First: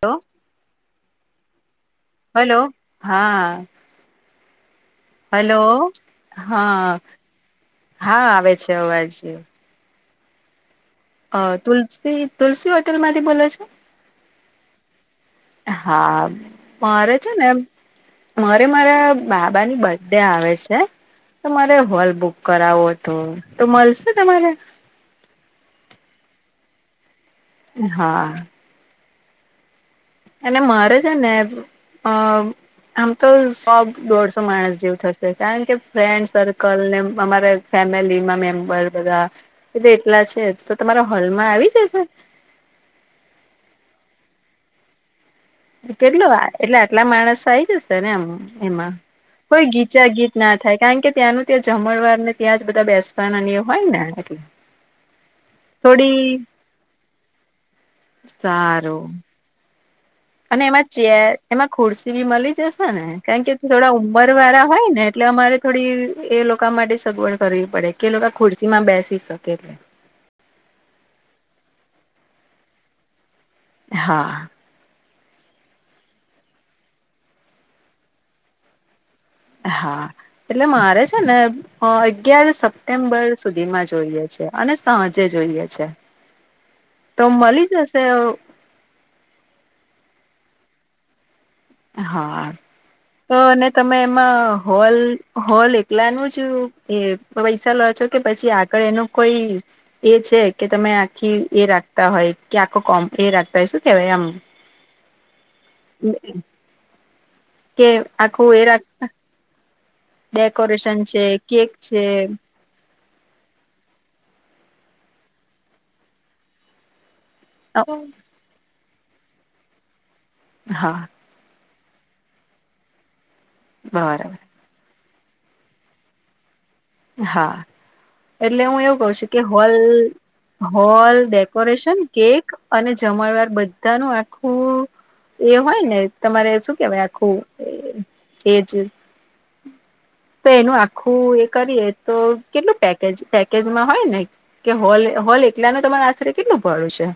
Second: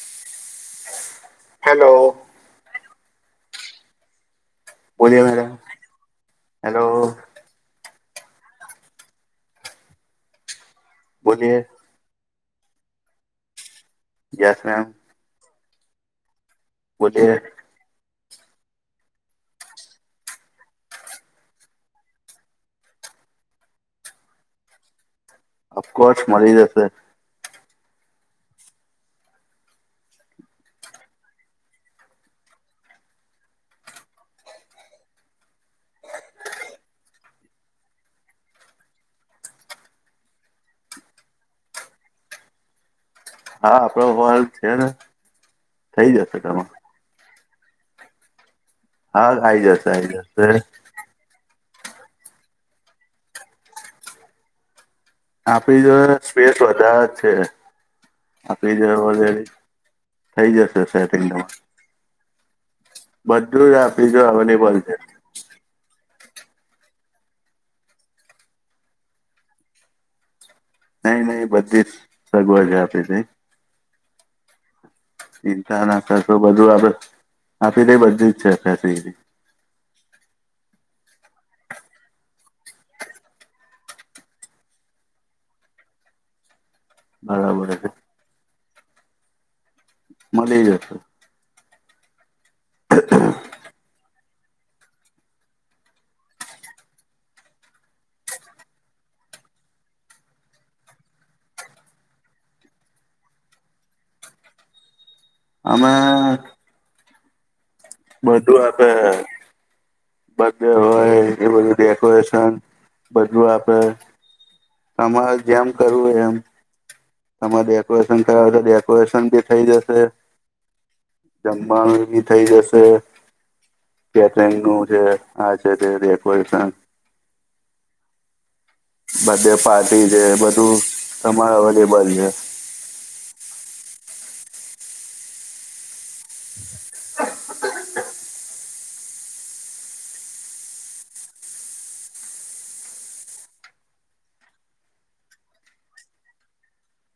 Hello. Hello. Hello હા. Hello હા, હા આવે છે અવાજ. અ તુલસી, તુલસી હોટલમાંથી બોલો છો? Yes ma'am. હા મારે છે બોલીએ ને મારે મારા બાબાની બર્થડે આવે છે. તો મારે હોલ બુક કરાવો હતો, તો મળશે તમારે? અફકોર્સ મળી જશે. હા. એન મારે છે ને અ આમ તો સો-દોઢસો માણસ જેવ થશે કારણ કે ફ્રેન્ડ સર્કલ ને અમારે ફેમિલીમાં મેમ્બર બધા એતો એટલા છે. તો તમારા હોલમાં આવી જશે? હા, આપણો હોલ છે ને. થઈ કેટલું જશે અ તમારો એટલે આટલા માણસો આઈ જશે ને એમ એમાં. હા આવી કોઈ જશે આવી ગીચા-ગીચ જશે ના થાય કારણ કે ત્યાંનું ત્યા જમણવારને ત્યાં જ બધા બેસવાના અને હોય ને એટલે. આપી જોડે થોડી સ્પેસ વધારે જ છે આપી જો સારું ઓલરેડી થઈ અને જશે એમાં સેટિંગ ચેર તમારું એમાં ખુરશી બી મળી જશે ને કારણ કે બધું જ થોડા આપણી જોડે ઉંમર વાળા અવેલેબલ હોય છે ને એટલે અમારે થોડી એલોકો માટે સગવડ કરવી પડે કે એ લોકો ખુરશીમાં બેસી શકે એટલે. નઈ નઈ બધી જ સગવડ આપડે તઈ. હા. ચિંતા ના કરશો બધું આપડ આપી તઈ બધી જ છે. [inaudible] હા, એટલે મારે છે ને હ અગીયાર સપ્ટેમ્બર સુધીમાં જોઈએ છે અને સાંજે જોઈએ છે. તો મળી બરાબર છે જશે અ? મલી જસે. હા, તો ને તમે માં હોલ હોલ એતલાનું જ એ પૈસા લો છો કે પછી આગળ એનું કોઈ એ છે કે તમે આખી એ રાખતા હોય કે આખો કોમ એ રાખતા હોય શું કેહેવાય આમ [inaudible] હમણાં, કે આખું એ રાખતા બર્થ ડે હોય કે એ બધું કેક છે ડેકોરેશન બધું આપણે તમારે જેમ કરવું હોય એમ. તમામે ડેકોરેશન કરાવ તો ડેકોરેશન ભી થઇ જશે. હા. જમવાનું બી થઇ જશે બરાબર કેટરિંગ નું છે. હા તે છે ડેકોરેશન. હા- એટલે હું એવું કઉ છું કે બર્થડે હોલ, પાર્ટી છે બધું હોલ, તમારે ડેકોરેશન, અવેલેબલ છે કેક અને જમણવાર બધાનું આખું એ હોય ને તમારે શું કેવાય આખું એજ. તો એનું આખું એ કરીએ તો કેટલું પેકેજ પેકેજમાં હોય ને. કે હોલ હોલ એકલા ન તમારે આશરે કેટલું ભાડું છે.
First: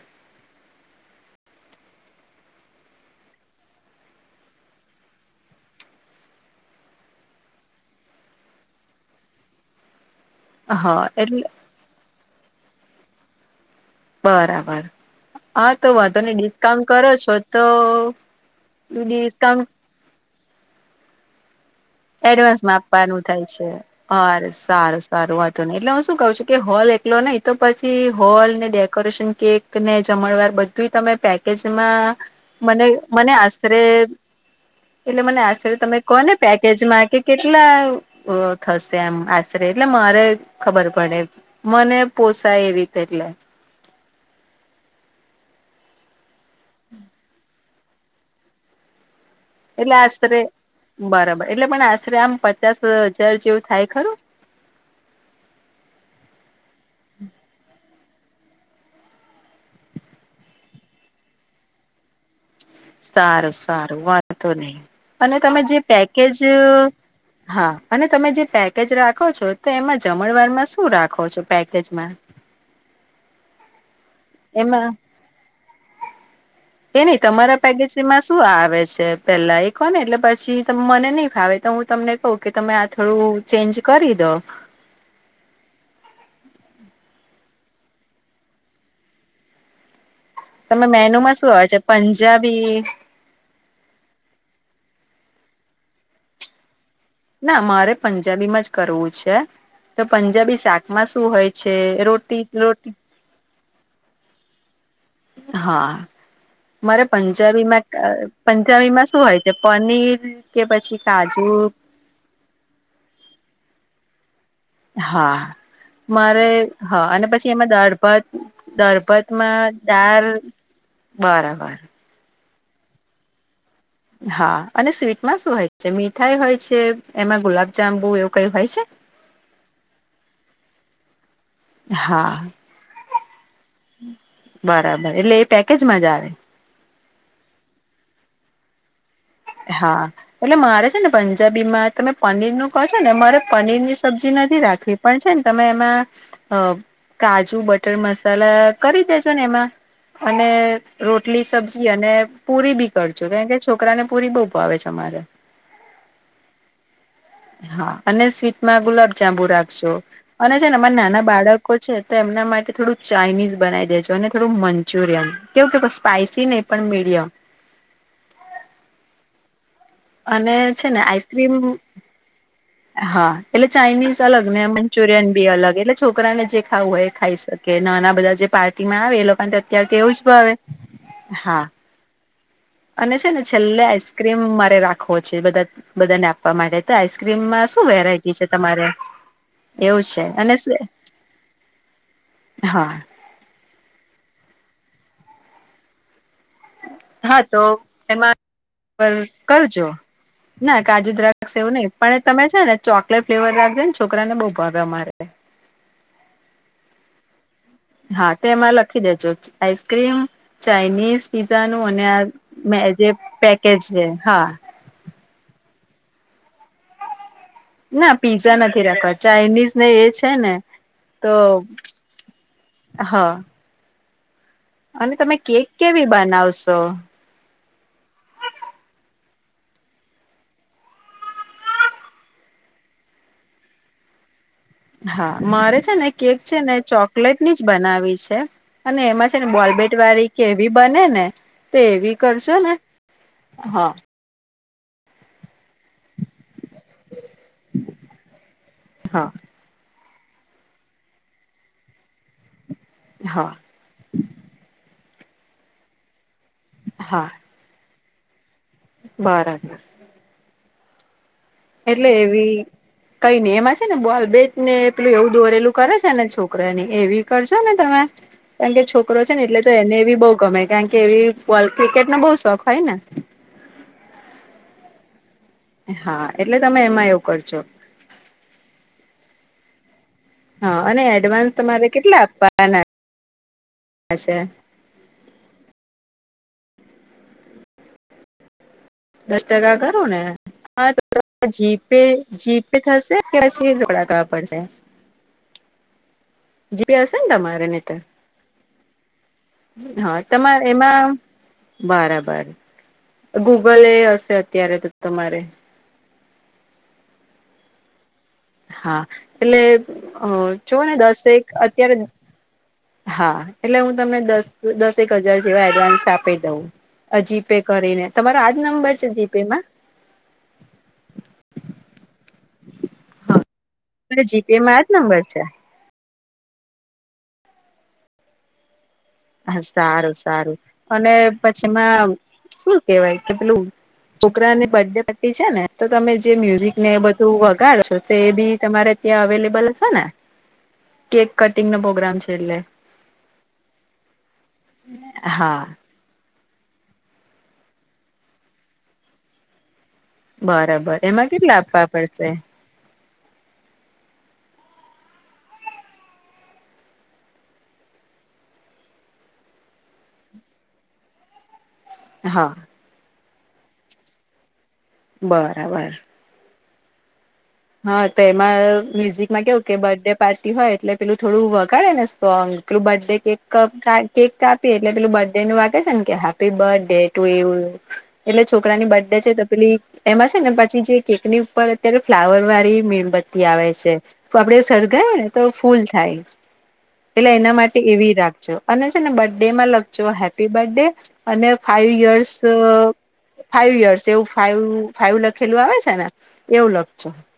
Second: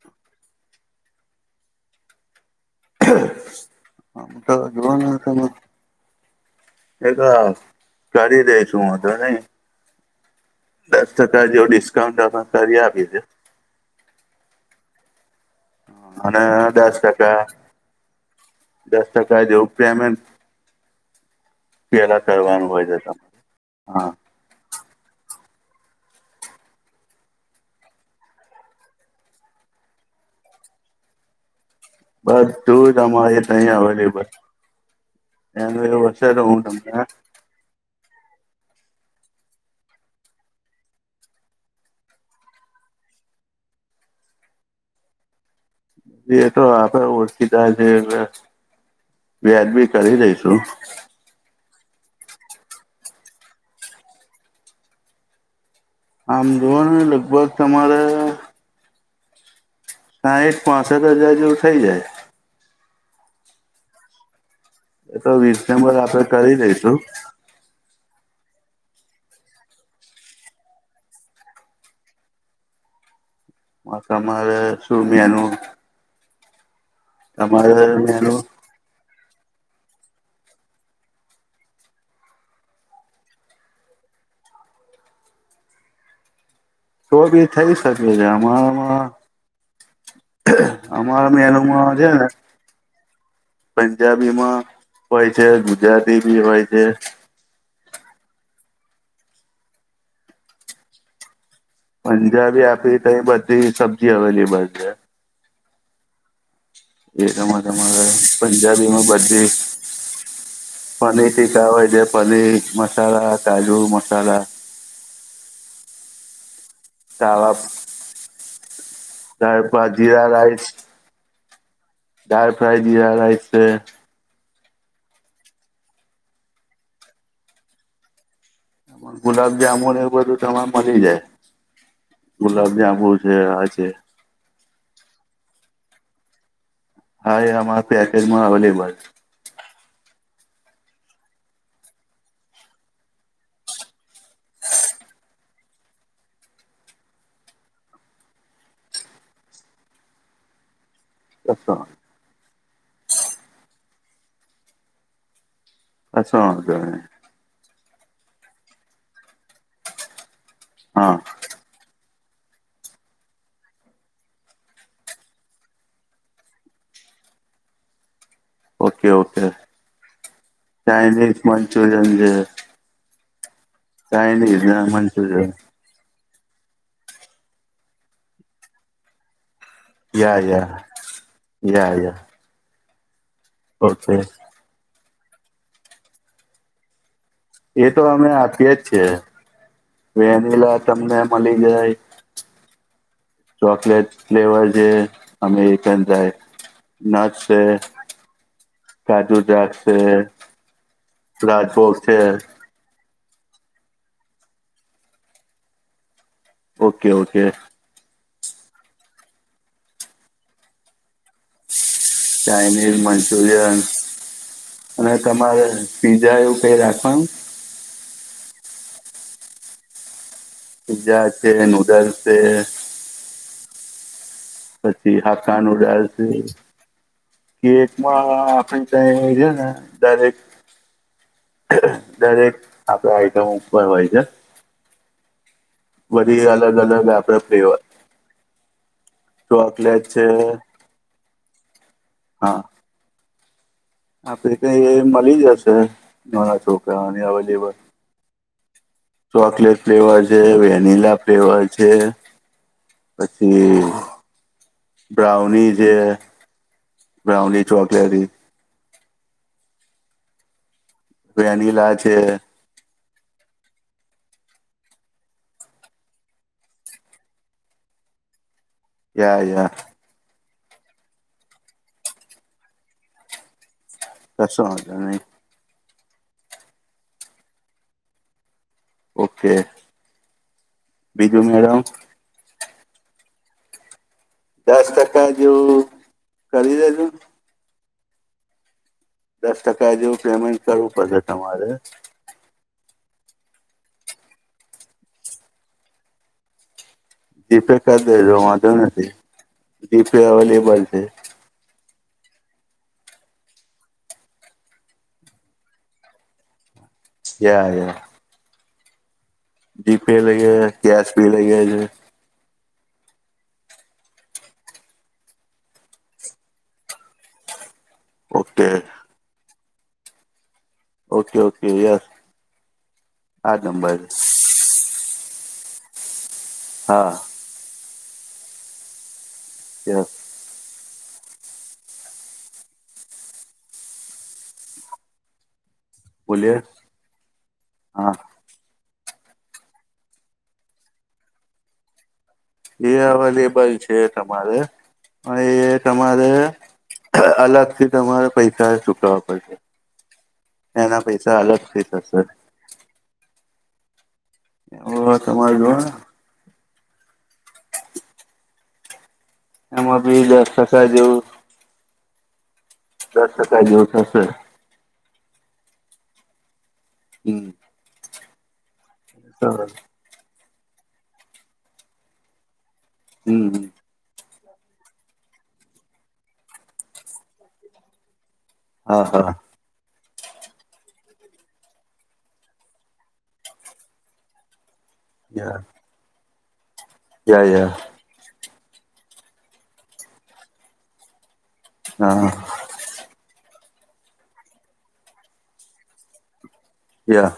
તો રો ને તમે, એક, કરી દઈશું વાંધો નહીં. હા દસ એટલે ટકા જેવું ડિસ્કાઉન્ટ આમા કરી આપીસ. બરાબર. હા તો વાંધો નઇ અને ડિસ્કાઉન્ટ દસ કરો છો ટકા તો દસ ટકા ડિસ્કાઉન્ટ જેવું પેમેન્ટ પેલા એડવાન્સ કરવાનું મા હોય છે આપવાનું તમારે થાય છે હા અરે સારું સારું વાંધો નહીં એટલે હું શું કઉ છું કે હોલ એકલો નહી તો પછી હોલ ને ડેકોરેશન કેક ને જમણવાર બધુય તમે પેકેજમાં મને બધું જ મને અમારે અહીં આશરે અવેલેબલ એટલે મને આશરે એનું તમે એવું કોને હશે તો હું તમને પેકેજમાં કે કેટલા થશે આમ આશરે એટલે મારે ખબર પડે મને પોસાય એવી રીતે એટલે એ તો આપણે ઓળખીતા જે હોય, વ્યાજબી એટલે કરી આશરે દઈશું. બરાબર એટલે પણ આશરે આમ પચાસ હજાર જેવું થાય ખરું, આમ જુઓ ને લગભગ તમારે, સાંઠ પાસઠ હજાર જેવું થઈ જાય. સારું સારું વાંધંધો નહી એ તો અને તમે જે રિઝનેબલ આપડે પેકેજ, કરી દઈશું હા અને તમે જે પેકેજ રાખો છો તો એમાં જમણવાર માં શું રાખો છો પેકેજમાં, તમારે એમાં શું મૈનું, એ નઈ તમારા પેકેજમાં મેનુ શું આવે છે. પેલા એ કોહ ને એટલે પછી મને નઈ ફાવે તો હું તમને કહું કે તમે આ થોડું ચેન્જ કરી દો, તો ભી થઈ શકે છે એમા હમાં, તમે અમારા મેનુમાં શું મેનુ આવે માં છે ને, પંજાબી પંજાબી મા હોય છે ગુજરાતી બી હોય છે, ના મારે પંજાબીમાં જ કરવું છે તો પંજાબી શાકમાં શું હોય, છે રોટી પંજાબી રોટી આપી તઈ બધી સબ્જી અવેલેબલ છે. હા, મારે એમાં તમારે તમારે પંજાબીમાં પંજાબીમાં શું હોય છે પનીર કે પછી પનીર કાજુ ટિકા હોય જે પનીર મસાલા કાજુ મસાલા હા, મારે હા અને પછી કાવા એમાં દાળભાત દાળ દાળભાતમાં ભાત દાર જીરા બરાબર. દાલફ્રાઈ જીરારાઈસ છે. હા અને સ્વીટમાં શું હોય છે મીઠાઈ હોય છે એમાં ગુલાબજાંબુ એવું કઈ હોય છે. ગુલાબ જામુન એ બધું તને મલી જાય. હા, ગુલાબજાંબુ છે આ છે બરાબર એટલે એ પેકેજમાં જ આવે. હા એ અમારા પેકેજમાં અવેલેબલ છે. હા. એટલે મારે છે ને પંજાબીમાં તમે પનીરનું કહો છો ને મારે પનીરની સબ્જી નથી રાખવી પણ છે ને તમે એમાં કાજુ બટર મસાલા કરી દેજો ને એમાં. અને રોટલી છે કશો સબ્જી અને પુરી બી કરજો કારણ કે છોકરાને પુરી બઉ ભાવે છે અમારે. કશું વાધો નહીં. હા અને સ્વીટમાં ગુલાબ જાંબુ રાખજો અને છે ને અમારા હા નાના બાળકો છે તો એમના માટે થોડું ચાાઈનીઝ બનાવી દેજો અને થોડું મંચુરિયન કેવું કે સ્પાઈસી ને પણ મીડિયમ. ઓકે ઓકે અને છે ને ચાઇનીઝ આઈસ્ક્રીમ મંચુરિયન જે હા એટલે ચાઇનીઝ અલગ ને મંચુરિયન બી અલગ એટલે છોકરાને જે ખાવું હોય એ ખાઈ શકે નાના બધા જે પાર્ટીમાં આવે એ લોકોને ત્યારે તો એવું જ યા ભાવે, યા હા. યા યા અને છે ને છેલ્લે ઓકે આઈસ્ક્રીમ મારે રાખવો છે બધા બધાને આપવા માટે. આઈસ્ક્રીમમાં શું એ તો અમે વેરાયટી છે આપીએ જ તમારે? છીએ એવું છે અને વેનીલા તમને મળી જાય હા. ચોકલેટ ફ્લેવર જે અમેરિકન થાય. હા તો એમાં પર કાજુ દ્રાક્ષ કરજો, છે ના કાજુ દ્રાક્ષ એવું નહી પણ એ તમે છે ને ચોકલેટ ફ્લેવર રાખજો ને છોકરાને બહુ ભાવે અમારે. Okay okay. હા તેમાં લખી દેજો આઈસ્ક્રીમ ચાાઈનીઝ પિઝા નું અને આ ચાઇનીઝ જે મંચુરિયન પેકેજ છે હા. અને તમારે પીઝા એવું કઈ રાખવાનું. ના પીઝા નથી રાખવા ચાઇનીઝ ને એ છે ને પીઝા તો છે નૂડલ્સ છે હ. પછી કેક હાકાનું કેવી ઉડાલશે. બનાવશો કે એકમાં [unintelligible] ડાયરેક્ટ દરેક આપડા આઈટમ ઉપર હોય છે. હા મારે છે ને કેક બધી છે ને અલગ અલગ ચોકલેટ આપણે ની જ ફ્લેવર બનાવી છે અને એમાં છે ને બોલબેટ ચોકલેટ છે વાળી કે એવી બને ને તો એવી કરશો ને, હા. આપે કઈ એ મળી જશે નાના છોકરાને અવેલેબલ હા. ચોકલેટ ફ્લેવર છે વેનિલા ફ્લેવર છે.. હા પછી બ્રાઉની જે બ્રાઉની ચોકલેટ ઈ બાર અ વેનીલા છે એટલે એવી કઈ ની એમાં છે ને બોલ બેટ ને એટલું એવું દોરેલું છે ને છોકરા ને એવી કરશો ને તમે કારણ કે છોકરો છે યા ને એટલે તો યા એને એ બહુ ગમે કારણ કે એવી ક્રિકેટનો બહું શોખ હોય ને કસુ વાંધો નહિ. હા એટલે તમે એમાં એવું કરજો ઓકે હા અને બીજું એડવાન્સ મેડમ તમારે કેટલા આપવા ના ના છે. દસ ટકા જેવું ખરીદે શું દસ ટકા કરો જેવું ને પેમેન્ટ હા કરવું પડશે તો તમારે જીપે જીપે થશે કે પછી રોકડા કરવા પડશે જી પે હશે ને તમારે તો તેનો વાંધો નથી. જીપે હા તમારે અવેલેબલ છે એમાં બરાબર ગૂગલ એ હશે અત્યારે તો તમારે યા યા હા એટલે જીપે અ લઈએ જો ને કેશ દસે બી એકક લઈએ છે અત્યારે હા એટલે હું તમને દસ દસેક હજાર જેવા એડવાન્સ આપી દઉં જી પે કરીને તમારો આજ ઓકે નંબર છે જીપે માં ઓકે ઓકે યસ હા આ જ નબર તમારે જીપે મા આ જ નંબર છે. હા. હા યસ સારું સારું. અને પછીમાં શું કેવાય કે પેલું છોકરાની બર્ડે પાર્ટી છે ને તો તમે જે બોલીએ મ્યુઝિક ને બધું વગાડો છો હા તો એ બી તમારે ત્યા અવેલેબલ હશે ને કેક કટિંગ નો પ્રોગ્રામ છે એટલે એ અવેલેબલ છે તમારે અને હા એ તમારે અલગથી તમારે પૈસા ચૂકવવા પડશે. બરાબર એના એમાં પૈસા કેટલા અલગથી આપવા થશે. પડશે ઓ તમાર જો તમાર બી [unintelligible] જેવું હા દસ ટકા જેવું થશે. બરાબર. હમ્મ. હા તો એમાં મ્યુઝિકમાં કેવું કે બર્ડે પાર્ટી હોય એટલે પેલું થોડું વગાડેને સોંગ પેલું બર્થડે કેક હમ ક હમ. કા કેક કાપીએ એટલે પેલું બડેનું વાગે છે ને કે હેપી બડે ટુ યુ એટલે છોકરાની હા બડે હા છે તો પેલી એમાં છેને પછી જે કેકની પર અત્યારે ફ્લાવર વાળી મીણબત્તી આવે છે તો આપડે સળગાય ને તો યા ફૂલ થાય એટલે યા એના યા માટે એવી રાખજો અને છેને બડેમાં લખજો હેપી બડે અને ફાઈવ હા હા યરસ અ ફાઈવ યર્સ એવું ફાઇવ ફાઈવ લખેલું આવે છેને એવું લખ છે, યા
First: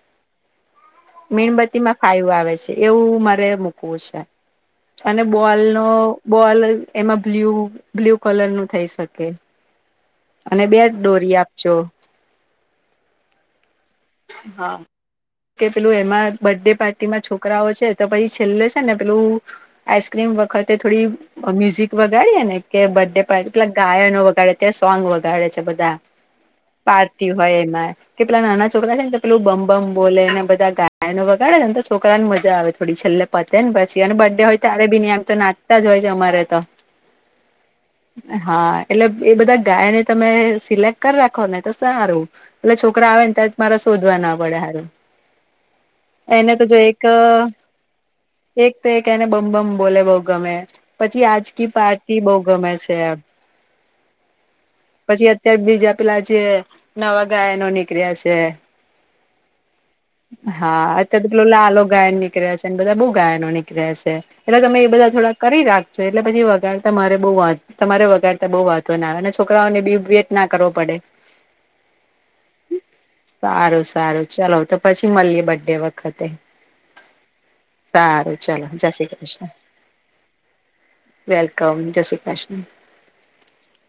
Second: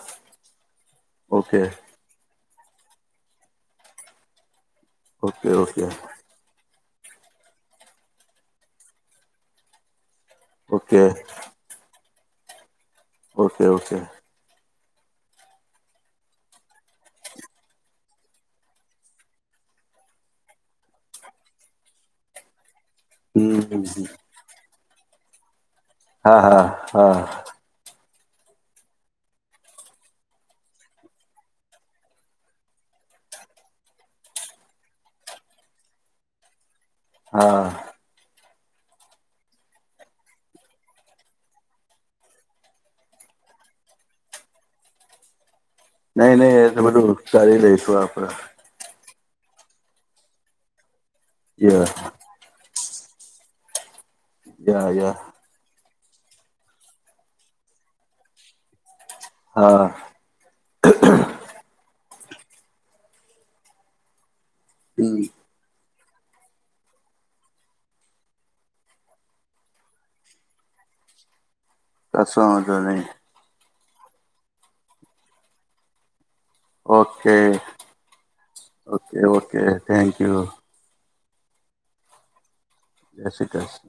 ઓકે મીણબત્તીમાં ફાઈવ આવે છે એવું મારે મૂકવું છે અને ઓકે બોલનો ઓકે બોલ એમાં બ્લ્યુ બ્લ્યુ કલરનું થઈ શકે. અને બેટ ઓકે દોરી આપજો. Okay okay. હા. કે પેલું એમાં બર્ડે પાર્ટીમાં છોકરાઓ છે તો પહી છેલ્લે છેને પેલું આઈસક્રીમ વખતે થોડી મ્યુઝિક વગાડીએને કે બડે પાર હમ પેલા હમ, હમ. ગાયનો વગાડે તે સોંગ વગાડે છે બધા હા હા હા પાર્ટી હોય એમાં. કે પેલા નાના છોકરા છેન તો પેલું બમ બમ બોલેને બધા ગાયનો વગાડેને તો છોકરા ન મજા આવે થોડી છેલે પતે ન પછી અને બડે હોય ત્યારે બી ન એમ તો નાચતા જ હોય છે અમારે તો. હા. હા એટલે એ બધા ગાયને તમે સિલેક્ટ કર રાખો ને તો સારું. પેલા છોકરા આવે ન ત્યારે મારા શોધવા ના પડે હારુ. નહી નહી એ તો બધું કરી લઈશું આપડે. એક તો એક એને બમ બમ બોલે બહુ ગમે પછી આજકી ય પાર્ટી બહુ ગમે છે એમ. યા યા પછી અત્યાર બીજા પેલા જે નવા ગાયનો નીકળ્યા છે. હા. હા અત્યારે તો પેલો લાલો ગાયન નીકળ્યા છે ન બધા બઉ ગાયનો નીકર્યા છે. એટલે તમે એ બધા હમ થોડા કરી રાખજો એટલે પછી વગાડતા મારે બઉ વા તમારે વગડતા બવ વાંધો ના આવે ને છોકરાઓને બી વેટ ના કરવો પડે. કસો વાંધો નઈ. સારું સારું ચલો તો પછી મળીએ બડે વખતે. ઓકે સારું ચલો, જય Shri okay Krishna. Okay thank you welcome જય શ્રી કૃષ્ણ. જય શ્રી કૃષ્ણ.